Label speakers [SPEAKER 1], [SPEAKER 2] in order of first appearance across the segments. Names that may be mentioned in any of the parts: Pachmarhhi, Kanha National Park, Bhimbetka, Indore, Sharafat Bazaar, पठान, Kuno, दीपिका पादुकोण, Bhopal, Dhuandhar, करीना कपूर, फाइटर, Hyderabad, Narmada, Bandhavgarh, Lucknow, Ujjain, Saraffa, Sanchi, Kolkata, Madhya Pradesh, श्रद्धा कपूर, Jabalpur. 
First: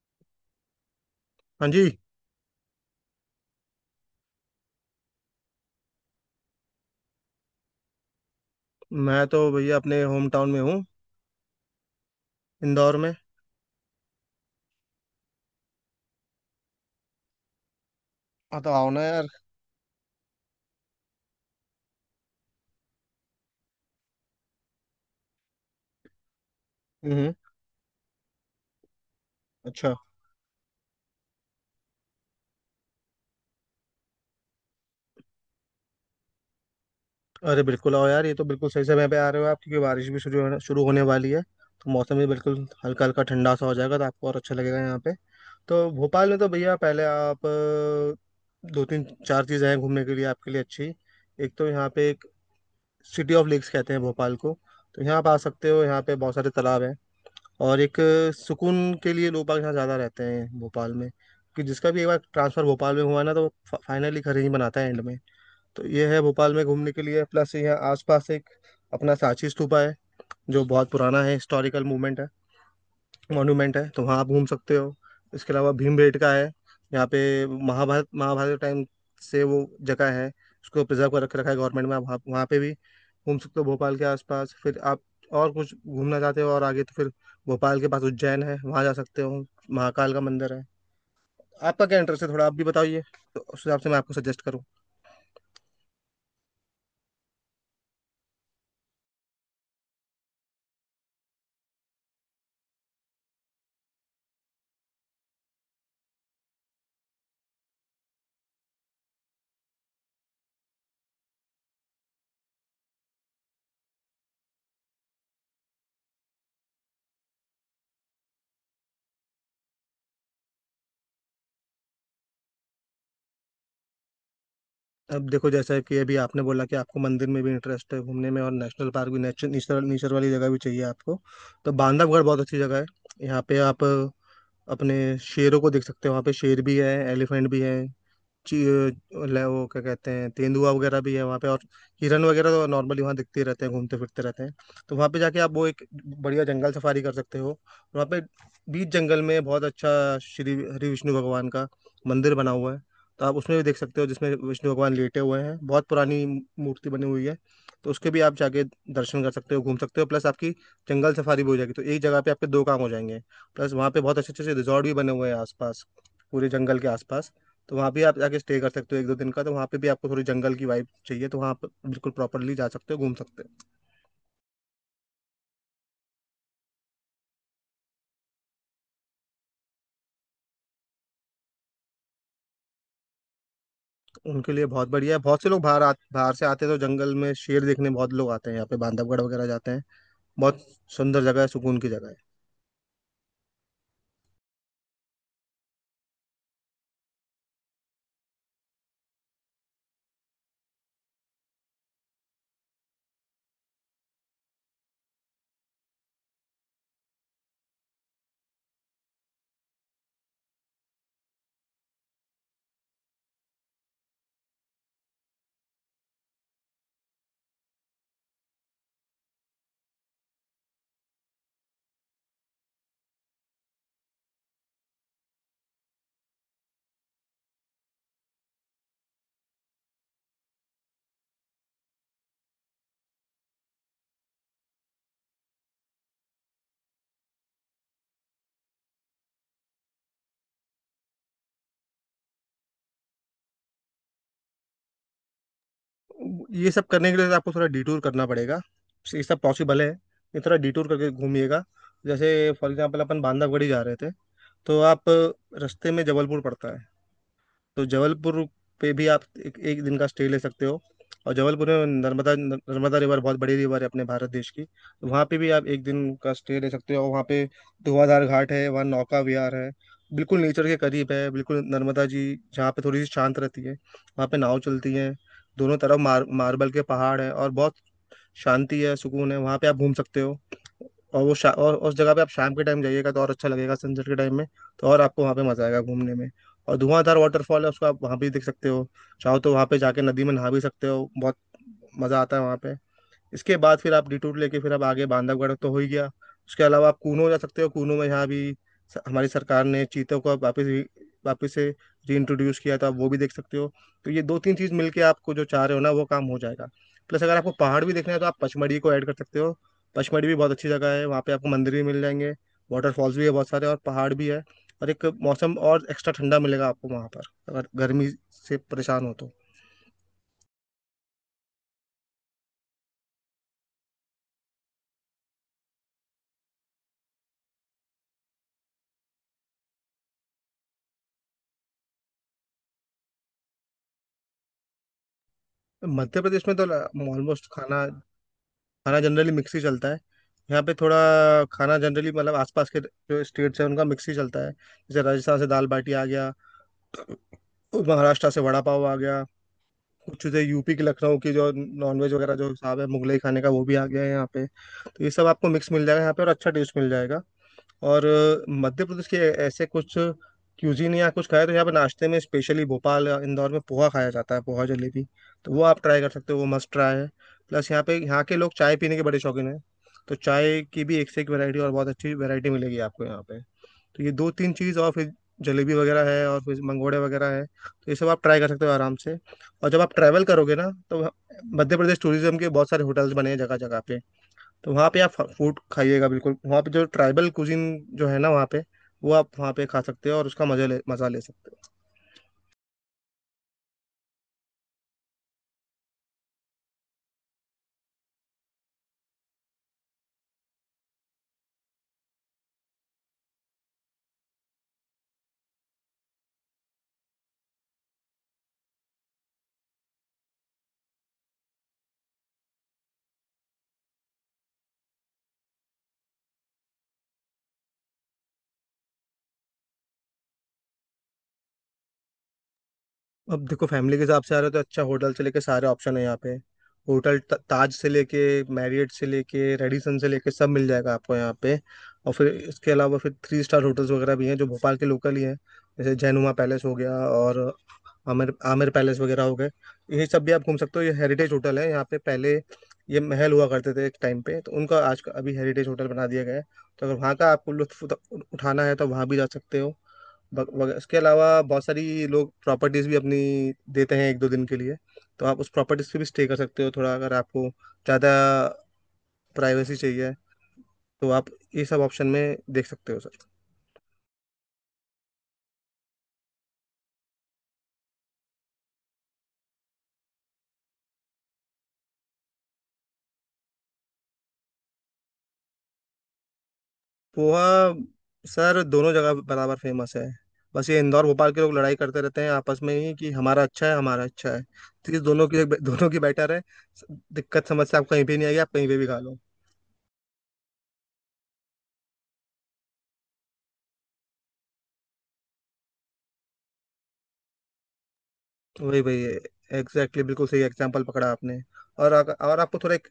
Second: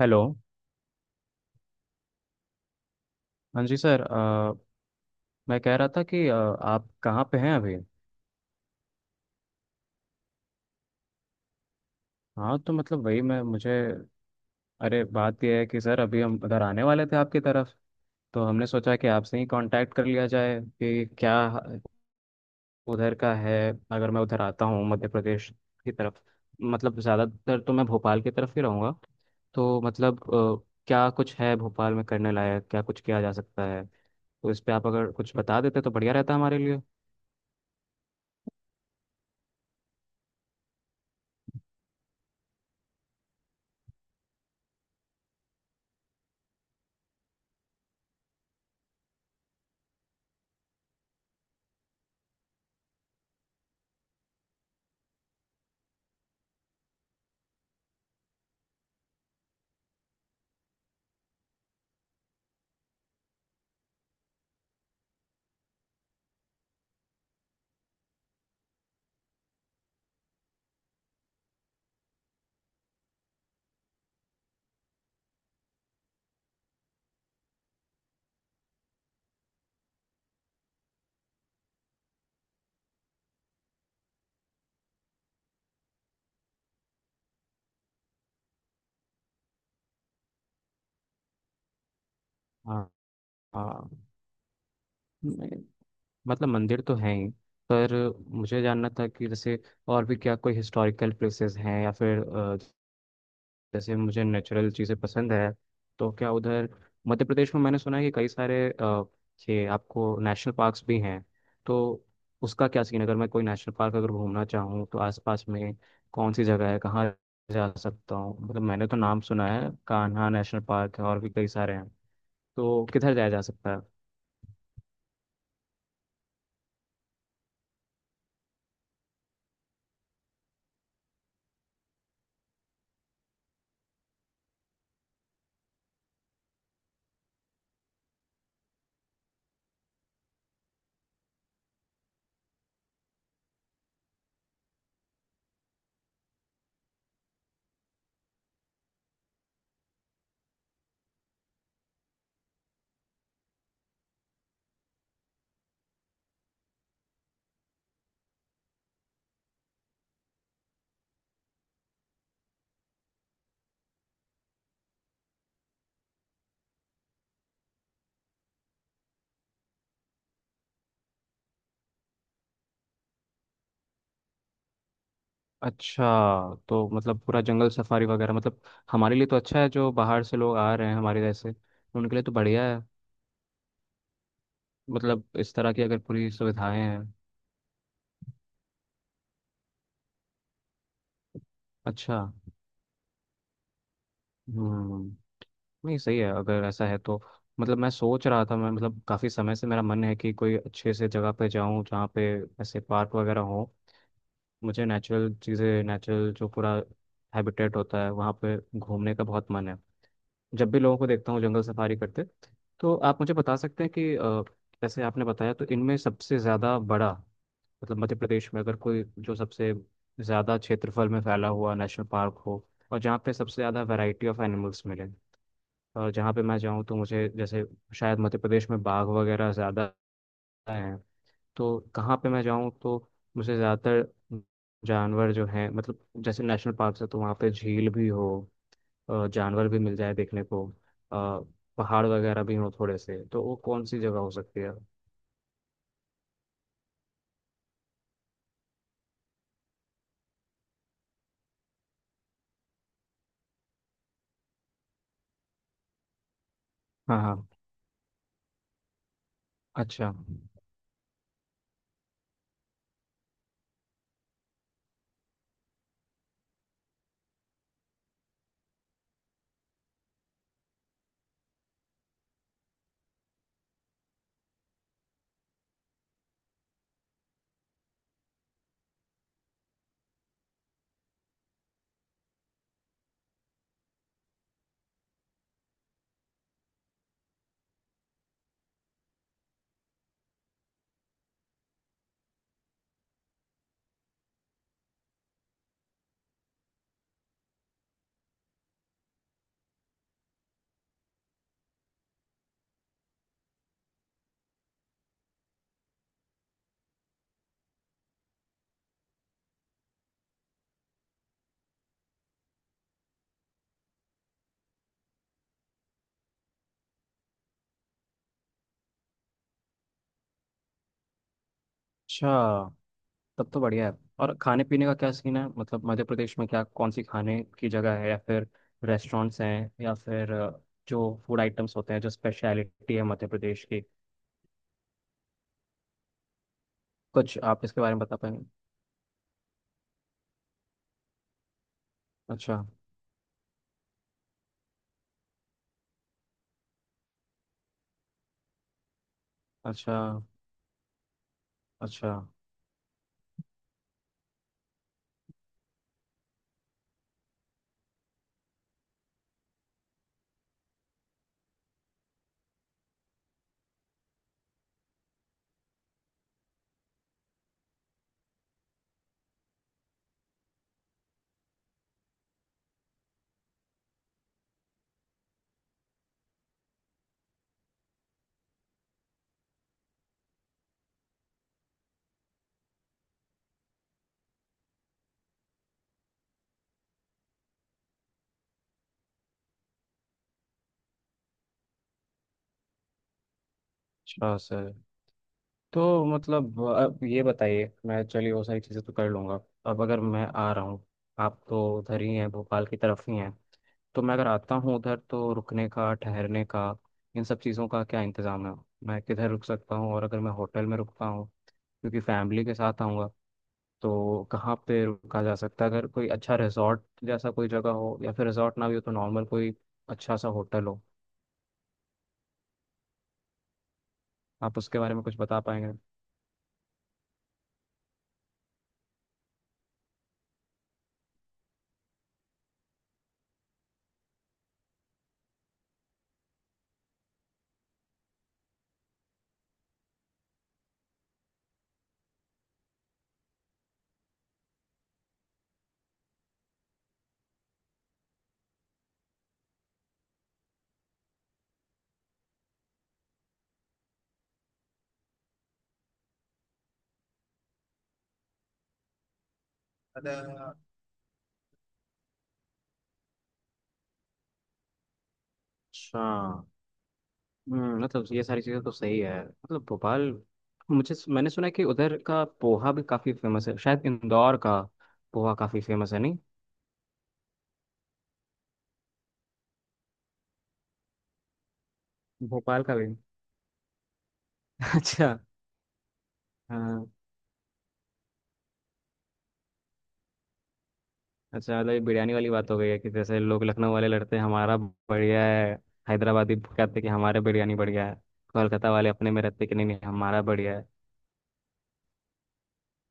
[SPEAKER 1] Hello.
[SPEAKER 2] हाँ जी।
[SPEAKER 1] हाँ जी सर, मैं कह रहा था कि आप कहाँ पे हैं अभी?
[SPEAKER 2] मैं तो भैया अपने होम टाउन में हूँ,
[SPEAKER 1] हाँ, तो
[SPEAKER 2] इंदौर
[SPEAKER 1] मतलब
[SPEAKER 2] में।
[SPEAKER 1] वही मैं मुझे। अरे, बात यह है कि सर अभी हम उधर आने वाले थे आपकी तरफ। तो
[SPEAKER 2] हाँ,
[SPEAKER 1] हमने
[SPEAKER 2] तो आओ
[SPEAKER 1] सोचा
[SPEAKER 2] ना
[SPEAKER 1] कि
[SPEAKER 2] यार।
[SPEAKER 1] आपसे ही कांटेक्ट कर लिया जाए कि क्या उधर का है। अगर मैं उधर आता हूँ मध्य प्रदेश की तरफ, मतलब
[SPEAKER 2] हम्म।
[SPEAKER 1] ज़्यादातर तो मैं भोपाल की तरफ ही रहूँगा। तो
[SPEAKER 2] अच्छा।
[SPEAKER 1] मतलब क्या कुछ है भोपाल में करने लायक, क्या कुछ किया जा सकता है? तो इस पे आप अगर कुछ बता देते तो बढ़िया रहता हमारे लिए।
[SPEAKER 2] अरे बिल्कुल आओ यार, ये तो बिल्कुल सही समय पे आ रहे हो आप, क्योंकि बारिश भी शुरू होने वाली है, तो मौसम भी बिल्कुल हल्का हल्का ठंडा सा हो जाएगा, तो आपको और अच्छा लगेगा यहाँ पे। तो भोपाल में तो भैया पहले आप दो तीन चार चीज़ें हैं घूमने के लिए आपके लिए अच्छी। एक तो यहाँ पे एक सिटी ऑफ लेक्स कहते हैं भोपाल को, तो यहाँ आप आ सकते हो, यहाँ पे बहुत सारे तालाब हैं। और एक सुकून के लिए लोग बाग यहाँ ज़्यादा रहते हैं भोपाल में, कि जिसका भी एक बार ट्रांसफ़र भोपाल में हुआ ना तो फाइनली घर ही बनाता है एंड में। तो ये है भोपाल में घूमने के लिए। प्लस यहाँ आसपास एक अपना सांची स्तूपा है जो बहुत पुराना है, हिस्टोरिकल मूवमेंट है, मॉन्यूमेंट है, तो वहाँ आप घूम सकते हो। इसके अलावा भीमबेटका का है यहाँ पे, महाभारत महाभारत के टाइम से वो जगह है, उसको प्रिजर्व कर रख रखा है गवर्नमेंट में। आप वहाँ वहाँ पे भी घूम सकते हो भोपाल के आसपास। फिर आप और कुछ घूमना चाहते हो और आगे तो फिर भोपाल के पास उज्जैन है, वहाँ जा सकते हो, महाकाल का मंदिर है। आपका क्या इंटरेस्ट है, थोड़ा आप भी
[SPEAKER 1] हाँ,
[SPEAKER 2] बताइए, तो उस हिसाब से
[SPEAKER 1] हाँ।
[SPEAKER 2] मैं आपको सजेस्ट करूँ।
[SPEAKER 1] मतलब मंदिर तो हैं ही, पर मुझे जानना था कि जैसे और भी क्या कोई हिस्टोरिकल प्लेसेस हैं, या फिर जैसे मुझे नेचुरल चीज़ें पसंद है। तो क्या उधर मध्य प्रदेश में, मैंने सुना है कि कई सारे ये आपको नेशनल पार्क्स भी हैं, तो उसका क्या सीन है? अगर मैं कोई नेशनल पार्क अगर घूमना चाहूँ तो आसपास में कौन सी जगह है, कहाँ जा सकता हूँ? मतलब मैंने तो नाम सुना है कान्हा नेशनल पार्क है और भी कई सारे हैं, तो किधर जाया जा सकता है?
[SPEAKER 2] अब देखो जैसा कि अभी आपने बोला कि आपको मंदिर में भी इंटरेस्ट है घूमने में, और नेशनल पार्क भी, नेचर नेचर नेचर वाली जगह भी चाहिए आपको, तो बांधवगढ़ बहुत अच्छी जगह है। यहाँ पे आप अपने शेरों को देख सकते हो, वहाँ पे शेर भी है, एलिफेंट भी है, ची- वो क्या कहते हैं, तेंदुआ वगैरह भी है वहाँ पे, और हिरन वगैरह तो नॉर्मली वहाँ दिखते ही रहते हैं, घूमते फिरते रहते हैं। तो वहाँ पे जाके आप वो एक बढ़िया जंगल सफारी कर सकते हो, और वहाँ पे बीच जंगल में बहुत अच्छा श्री हरि विष्णु भगवान का मंदिर बना हुआ है, तो आप उसमें भी देख सकते हो, जिसमें विष्णु भगवान लेटे हुए हैं, बहुत पुरानी मूर्ति बनी हुई है। तो उसके भी आप जाके दर्शन कर सकते हो, घूम सकते हो, प्लस आपकी जंगल सफारी भी हो जाएगी, तो एक जगह पे आपके दो काम हो जाएंगे। प्लस वहाँ पे बहुत अच्छे अच्छे रिजॉर्ट भी बने हुए हैं आसपास, पूरे जंगल के आसपास, तो वहाँ भी आप जाके स्टे कर सकते हो एक दो दिन का। तो वहाँ पे भी आपको थोड़ी जंगल की वाइब चाहिए तो वहाँ आप बिल्कुल प्रॉपरली जा सकते हो, घूम सकते हो।
[SPEAKER 1] अच्छा, तो मतलब पूरा जंगल सफारी वगैरह, मतलब हमारे लिए तो अच्छा है। जो बाहर से लोग आ रहे हैं हमारे जैसे, उनके लिए तो बढ़िया है।
[SPEAKER 2] उनके लिए बहुत बढ़िया है,
[SPEAKER 1] मतलब
[SPEAKER 2] बहुत से
[SPEAKER 1] इस
[SPEAKER 2] लोग
[SPEAKER 1] तरह की अगर पूरी
[SPEAKER 2] बाहर से आते हैं,
[SPEAKER 1] सुविधाएं
[SPEAKER 2] तो
[SPEAKER 1] हैं।
[SPEAKER 2] जंगल में शेर देखने बहुत लोग आते हैं यहाँ पे, बांधवगढ़ वगैरह जाते हैं। बहुत सुंदर जगह है, सुकून की जगह
[SPEAKER 1] अच्छा। हम्म। नहीं, सही है अगर ऐसा है तो। मतलब मैं सोच रहा था, मैं मतलब काफ़ी समय से मेरा मन है कि कोई अच्छे से जगह पे जाऊं, जहाँ पे ऐसे पार्क वगैरह हो। मुझे नेचुरल चीज़ें, नेचुरल जो पूरा हैबिटेट होता है वहाँ पे घूमने का बहुत मन है, जब भी लोगों को देखता हूँ जंगल सफारी करते। तो आप मुझे बता सकते हैं कि जैसे आपने बताया, तो इनमें सबसे ज़्यादा बड़ा, मतलब मध्य प्रदेश में अगर कोई जो सबसे ज़्यादा क्षेत्रफल में फैला हुआ नेशनल पार्क हो, और जहाँ पे सबसे ज़्यादा वैरायटी ऑफ एनिमल्स मिले, और जहाँ पे मैं जाऊँ तो मुझे जैसे शायद मध्य प्रदेश में बाघ वगैरह ज़्यादा हैं, तो कहाँ पे मैं जाऊँ तो मुझे ज़्यादातर जानवर जो हैं, मतलब जैसे नेशनल पार्क है तो वहाँ पे झील भी हो, जानवर भी मिल जाए देखने को, अ, पहाड़ वगैरह भी हो थोड़े से, तो वो कौन सी जगह हो सकती है?
[SPEAKER 2] है। ये सब करने के लिए तो आपको थोड़ा डिटूर करना पड़ेगा। ये सब पॉसिबल है, ये थोड़ा डिटूर करके घूमिएगा। जैसे फॉर एग्जाम्पल अपन बांधवगढ़ ही जा रहे थे, तो आप रास्ते में जबलपुर पड़ता है,
[SPEAKER 1] हाँ, हाँ।
[SPEAKER 2] तो जबलपुर पे भी आप एक दिन का
[SPEAKER 1] अच्छा।
[SPEAKER 2] स्टे ले सकते हो। और जबलपुर में नर्मदा नर्मदा रिवर बहुत बड़ी रिवर है अपने भारत देश की, तो वहाँ पे भी आप एक दिन का स्टे ले सकते हो। वहाँ पे धुआंधार घाट है, वहाँ नौका विहार है, बिल्कुल नेचर के करीब है, बिल्कुल नर्मदा जी जहाँ पे थोड़ी सी शांत रहती है वहाँ पे नाव चलती है। दोनों तरफ मार्बल के पहाड़ है, और बहुत शांति है, सुकून है, वहाँ पे आप घूम सकते हो। और और उस जगह पे आप शाम के टाइम जाइएगा तो और अच्छा लगेगा, सनसेट के टाइम में, तो और आपको वहाँ पे मजा आएगा घूमने में। और धुआंधार वाटरफॉल है, उसको आप वहाँ भी देख सकते हो। चाहो तो वहाँ पे जाके नदी में नहा भी सकते हो, बहुत मजा आता है वहाँ पे। इसके बाद फिर आप डिटूर लेके फिर आप आगे बांधवगढ़ तो हो ही गया। उसके अलावा आप कूनो जा सकते हो, कूनो में यहाँ भी हमारी सरकार ने चीतों को अब वापस से रीइंट्रोड्यूस किया था, आप वो भी देख सकते हो। तो ये दो तीन चीज़ मिलके आपको जो चाह रहे हो ना वो काम हो जाएगा। प्लस अगर आपको पहाड़ भी देखना है तो आप पचमढ़ी को ऐड कर सकते हो। पचमढ़ी भी बहुत अच्छी जगह है, वहाँ पे आपको मंदिर भी मिल जाएंगे, वाटरफॉल्स भी है बहुत सारे, और पहाड़ भी है, और एक मौसम और एक्स्ट्रा ठंडा मिलेगा आपको वहाँ पर, अगर गर्मी से परेशान हो तो।
[SPEAKER 1] अच्छा, तब तो बढ़िया है। और खाने पीने का क्या सीन है? मतलब मध्य प्रदेश में क्या कौन सी खाने की जगह है या फिर रेस्टोरेंट्स हैं, या फिर जो फूड आइटम्स होते हैं जो स्पेशलिटी है मध्य प्रदेश की,
[SPEAKER 2] मध्य प्रदेश में तो
[SPEAKER 1] कुछ
[SPEAKER 2] ऑलमोस्ट
[SPEAKER 1] आप इसके
[SPEAKER 2] खाना,
[SPEAKER 1] बारे में बता पाएंगे?
[SPEAKER 2] खाना जनरली मिक्स ही चलता है। यहाँ पे थोड़ा खाना जनरली मतलब
[SPEAKER 1] अच्छा।
[SPEAKER 2] आसपास के जो स्टेट्स हैं उनका मिक्स ही चलता है, जैसे राजस्थान से दाल बाटी आ गया, और महाराष्ट्र से वड़ा पाव आ गया।
[SPEAKER 1] अच्छा।
[SPEAKER 2] कुछ चीज़ें यूपी के लखनऊ की, जो नॉनवेज
[SPEAKER 1] अच्छा।
[SPEAKER 2] वगैरह, जो हिसाब है मुगलई खाने का, वो भी आ गया है यहाँ पे, तो ये सब आपको मिक्स मिल जाएगा यहाँ पे और अच्छा टेस्ट मिल जाएगा। और मध्य प्रदेश के ऐसे कुछ क्यूजीन या कुछ खाया, तो यहाँ पे नाश्ते में स्पेशली भोपाल या इंदौर में पोहा खाया जाता है, पोहा जलेबी, तो वो आप ट्राई कर सकते हो, वो मस्ट ट्राई है। प्लस यहाँ पे यहाँ के लोग चाय पीने के बड़े शौकीन हैं, तो चाय की भी एक से एक वैरायटी और बहुत अच्छी वैरायटी मिलेगी आपको यहाँ पे। तो ये दो तीन चीज़, और फिर जलेबी वगैरह है, और फिर मंगोड़े वगैरह है, तो ये सब आप ट्राई कर सकते हो आराम से। और जब आप ट्रैवल करोगे ना, तो मध्य प्रदेश टूरिज्म के बहुत सारे होटल्स बने हैं जगह जगह पे, तो वहाँ पे आप फूड खाइएगा, बिल्कुल वहाँ पे जो ट्राइबल कुजिन जो है ना, वहाँ पे वो आप वहाँ पे खा सकते हो, और उसका मजा ले सकते हो।
[SPEAKER 1] अच्छा सर, तो मतलब अब ये बताइए, मैं चलिए वो सारी चीज़ें तो कर लूँगा। अब अगर मैं आ रहा हूँ, आप तो उधर ही हैं भोपाल की तरफ ही हैं, तो मैं अगर आता हूँ उधर तो रुकने का, ठहरने का, इन सब चीज़ों का क्या इंतज़ाम है? मैं किधर रुक सकता हूँ, और अगर मैं होटल में रुकता हूँ क्योंकि फैमिली के साथ आऊँगा, तो कहाँ पे रुका जा सकता है? अगर कोई अच्छा रिजॉर्ट जैसा कोई जगह हो, या फिर रिजॉर्ट ना भी हो तो नॉर्मल कोई अच्छा सा होटल हो,
[SPEAKER 2] अब देखो फैमिली के हिसाब से आ रहे हो तो
[SPEAKER 1] आप उसके
[SPEAKER 2] अच्छा
[SPEAKER 1] बारे में
[SPEAKER 2] होटल
[SPEAKER 1] कुछ
[SPEAKER 2] से लेके
[SPEAKER 1] बता
[SPEAKER 2] सारे
[SPEAKER 1] पाएंगे?
[SPEAKER 2] ऑप्शन है यहाँ पे। होटल ताज से लेके, मैरियट से लेके, रेडिसन से लेके सब मिल जाएगा आपको यहाँ पे। और फिर इसके अलावा फिर थ्री स्टार होटल्स वगैरह भी हैं जो भोपाल के लोकल ही हैं, जैसे जैनुमा पैलेस हो गया, और आमिर आमिर पैलेस वगैरह हो गए। ये सब भी आप घूम सकते हो, ये हेरिटेज होटल है, यहाँ पे पहले ये महल हुआ करते थे एक टाइम पे, तो उनका आज का अभी हेरिटेज होटल बना दिया गया है। तो अगर वहाँ का आपको लुत्फ उठाना है तो वहाँ भी जा सकते हो। उसके अलावा बहुत सारी लोग प्रॉपर्टीज भी अपनी देते हैं एक दो दिन के लिए, तो आप उस प्रॉपर्टीज पे भी स्टे कर सकते हो, थोड़ा अगर आपको ज़्यादा प्राइवेसी चाहिए, तो आप ये सब ऑप्शन में देख सकते हो सर।
[SPEAKER 1] अच्छा। मतलब ये सारी चीज़ें तो सही है। मतलब भोपाल, मुझे मैंने सुना है कि उधर का पोहा भी काफ़ी फेमस है, शायद इंदौर का पोहा काफ़ी फेमस है, नहीं?
[SPEAKER 2] पोहा सर दोनों जगह बराबर फेमस है। बस ये इंदौर भोपाल के लोग लड़ाई करते रहते हैं आपस
[SPEAKER 1] भोपाल
[SPEAKER 2] में
[SPEAKER 1] का भी?
[SPEAKER 2] ही कि हमारा अच्छा है, हमारा अच्छा है, तो ये
[SPEAKER 1] अच्छा।
[SPEAKER 2] दोनों की बेटर है।
[SPEAKER 1] हाँ।
[SPEAKER 2] दिक्कत समस्या आप कहीं भी नहीं आएगी, आप कहीं पे भी खा लो।
[SPEAKER 1] अच्छा, मतलब ये बिरयानी वाली बात हो गई है कि जैसे लोग लखनऊ वाले लड़ते हैं हमारा बढ़िया है, हैदराबादी कहते हैं कि हमारे बिरयानी बढ़िया है,
[SPEAKER 2] तो
[SPEAKER 1] कोलकाता
[SPEAKER 2] वही
[SPEAKER 1] वाले
[SPEAKER 2] वही
[SPEAKER 1] अपने में रहते हैं कि
[SPEAKER 2] एग्जैक्टली
[SPEAKER 1] नहीं, नहीं,
[SPEAKER 2] exactly,
[SPEAKER 1] हमारा
[SPEAKER 2] बिल्कुल सही
[SPEAKER 1] बढ़िया है।
[SPEAKER 2] एग्जांपल पकड़ा आपने। और और आपको थोड़ा एक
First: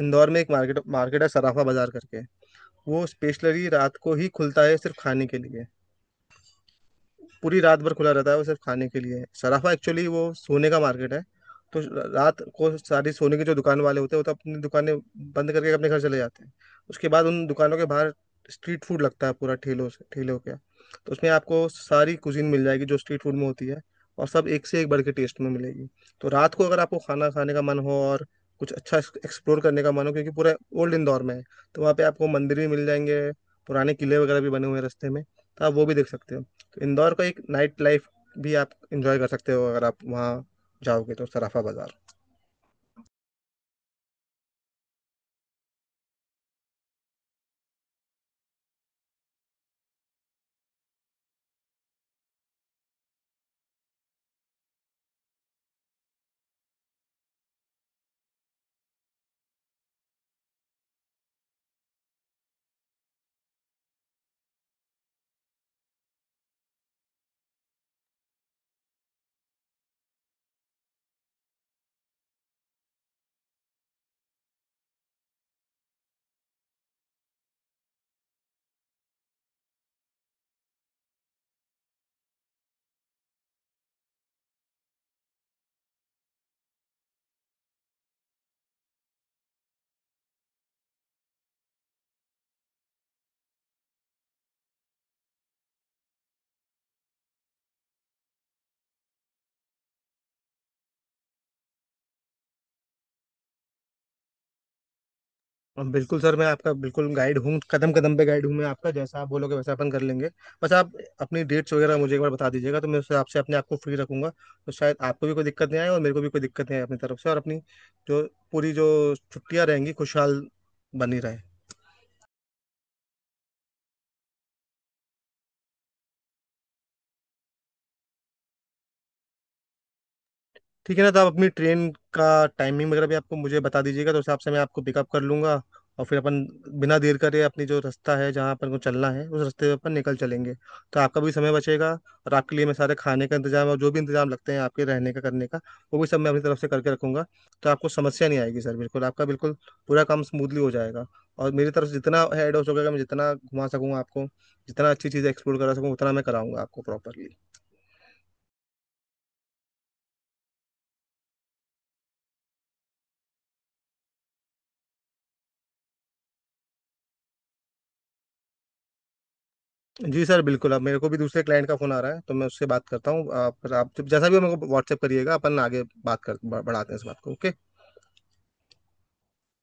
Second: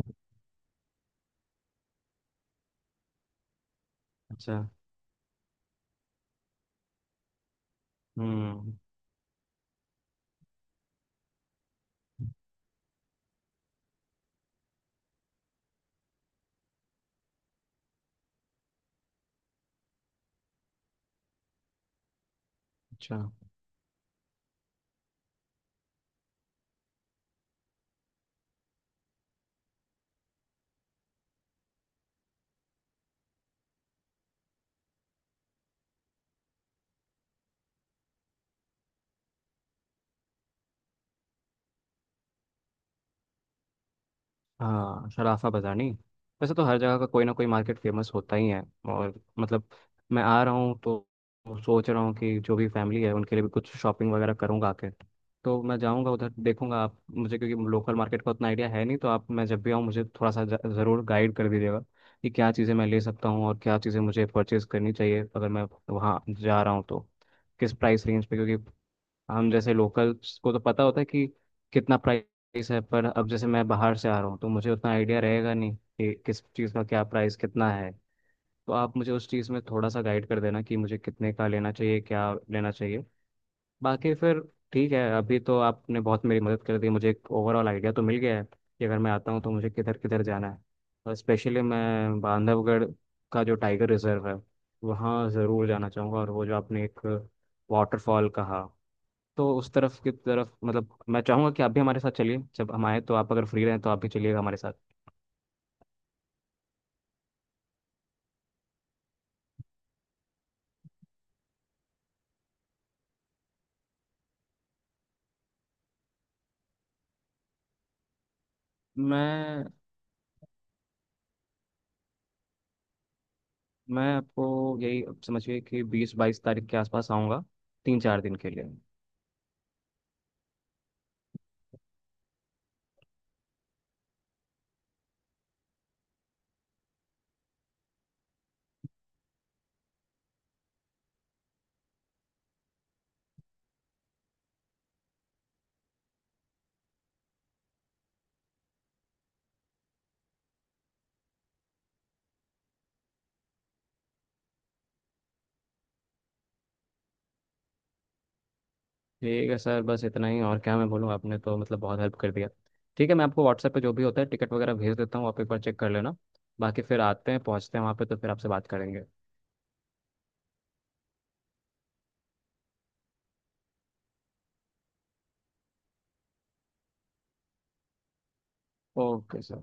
[SPEAKER 2] इंदौर में एक मार्केट मार्केट है, सराफा बाजार करके, वो स्पेशली रात को ही खुलता
[SPEAKER 1] अच्छा।
[SPEAKER 2] है, सिर्फ खाने के लिए। पूरी रात भर खुला रहता है, वो सिर्फ
[SPEAKER 1] हम्म।
[SPEAKER 2] खाने के लिए है, सराफा एक्चुअली वो सोने का मार्केट है, तो रात को सारी सोने की जो दुकान वाले होते हैं वो तो अपनी दुकानें बंद करके अपने घर चले जाते हैं। उसके बाद उन दुकानों के बाहर स्ट्रीट फूड लगता है पूरा, ठेलों से ठेलों के, तो उसमें आपको सारी कुजीन मिल जाएगी जो
[SPEAKER 1] अच्छा।
[SPEAKER 2] स्ट्रीट फूड में होती है, और सब एक से एक बढ़ के टेस्ट में मिलेगी। तो रात को अगर आपको खाना खाने का मन हो और कुछ अच्छा एक्सप्लोर करने का मन हो, क्योंकि पूरा ओल्ड इंदौर में है, तो वहाँ पे आपको मंदिर भी मिल जाएंगे, पुराने किले वगैरह भी बने हुए हैं रास्ते में, तो आप वो भी देख सकते हो। तो इंदौर का एक नाइट लाइफ भी आप इंजॉय कर सकते हो अगर आप वहाँ जाओगे तो, सराफा बाजार।
[SPEAKER 1] हाँ, शराफा बाज़ार, नहीं? वैसे तो हर जगह का कोई ना कोई मार्केट फेमस होता ही है। और मतलब मैं आ रहा हूँ तो सोच रहा हूँ कि जो भी फैमिली है उनके लिए भी कुछ शॉपिंग वगैरह करूँगा आके। तो मैं जाऊँगा उधर देखूँगा, आप मुझे, क्योंकि लोकल मार्केट का उतना आइडिया है नहीं, तो आप, मैं जब भी आऊँ मुझे थोड़ा सा ज़रूर गाइड कर दीजिएगा कि क्या चीज़ें मैं ले सकता हूँ और क्या चीज़ें मुझे परचेज़ करनी चाहिए, अगर मैं वहाँ जा रहा हूँ तो, किस प्राइस रेंज पे, क्योंकि हम जैसे लोकल्स को तो पता होता है कि कितना प्राइस है, पर अब जैसे मैं बाहर से आ रहा हूँ तो मुझे उतना आइडिया रहेगा नहीं कि किस चीज़ का क्या प्राइस कितना है। तो आप मुझे उस चीज़ में थोड़ा सा गाइड कर देना कि मुझे कितने का लेना चाहिए, क्या लेना चाहिए। बाकी फिर ठीक है, अभी तो आपने बहुत मेरी मदद कर दी, मुझे एक ओवरऑल आइडिया तो मिल गया है कि अगर मैं आता हूँ तो मुझे किधर किधर जाना है। और स्पेशली मैं बांधवगढ़ का जो टाइगर रिजर्व है वहाँ ज़रूर जाना चाहूँगा, और वो जो आपने एक वाटरफॉल कहा, तो उस तरफ की तरफ, मतलब मैं चाहूंगा कि आप भी हमारे साथ चलिए। जब हम आए तो आप अगर फ्री रहें तो आप भी चलिएगा हमारे साथ।
[SPEAKER 2] अब बिल्कुल सर मैं आपका बिल्कुल गाइड हूँ, कदम कदम पे गाइड हूँ मैं आपका, जैसा आप बोलोगे वैसा अपन कर लेंगे। बस आप अपनी डेट्स वगैरह मुझे एक बार बता दीजिएगा, तो मैं उससे आपसे अपने आप को फ्री रखूंगा, तो शायद आपको भी कोई दिक्कत नहीं आए और मेरे को भी कोई दिक्कत नहीं आए अपनी तरफ से, और अपनी जो पूरी जो
[SPEAKER 1] मैं
[SPEAKER 2] छुट्टियाँ रहेंगी खुशहाल बनी रहे।
[SPEAKER 1] मैं आपको, यही समझिए कि 20-22 तारीख के आसपास आऊँगा, 3-4 दिन के लिए।
[SPEAKER 2] ठीक है ना, तो आप अपनी ट्रेन का टाइमिंग वगैरह भी आपको मुझे बता दीजिएगा, तो उस हिसाब से मैं आपको पिकअप कर लूंगा, और फिर अपन बिना देर करे अपनी जो रास्ता है, जहाँ अपन को चलना है, उस रास्ते पे अपन निकल चलेंगे, तो आपका भी समय बचेगा। और आपके लिए मैं सारे खाने का इंतजाम और जो भी इंतजाम लगते हैं आपके रहने का करने का, वो भी सब मैं अपनी तरफ से करके रखूंगा, तो आपको समस्या नहीं आएगी सर, बिल्कुल आपका बिल्कुल पूरा काम स्मूथली हो जाएगा। और मेरी तरफ से जितना हेड हो सकेगा, मैं जितना घुमा सकूंगा आपको, जितना अच्छी चीज़ एक्सप्लोर करा सकूँ उतना मैं कराऊंगा आपको प्रॉपरली।
[SPEAKER 1] ठीक है सर, बस इतना ही, और क्या मैं बोलूँ, आपने तो मतलब बहुत हेल्प कर दिया। ठीक है, मैं आपको व्हाट्सएप पे जो भी होता है टिकट वगैरह भेज देता हूँ, आप एक बार चेक कर लेना। बाकी फिर आते हैं, पहुँचते हैं वहाँ पे तो फिर आपसे बात करेंगे।
[SPEAKER 2] जी सर बिल्कुल, अब मेरे को भी दूसरे क्लाइंट का फोन आ रहा है, तो मैं उससे बात करता हूँ। आप जैसा भी हो मेरे को व्हाट्सएप करिएगा, अपन आगे बात कर बढ़ाते हैं इस बात को, ओके।
[SPEAKER 1] Okay sir.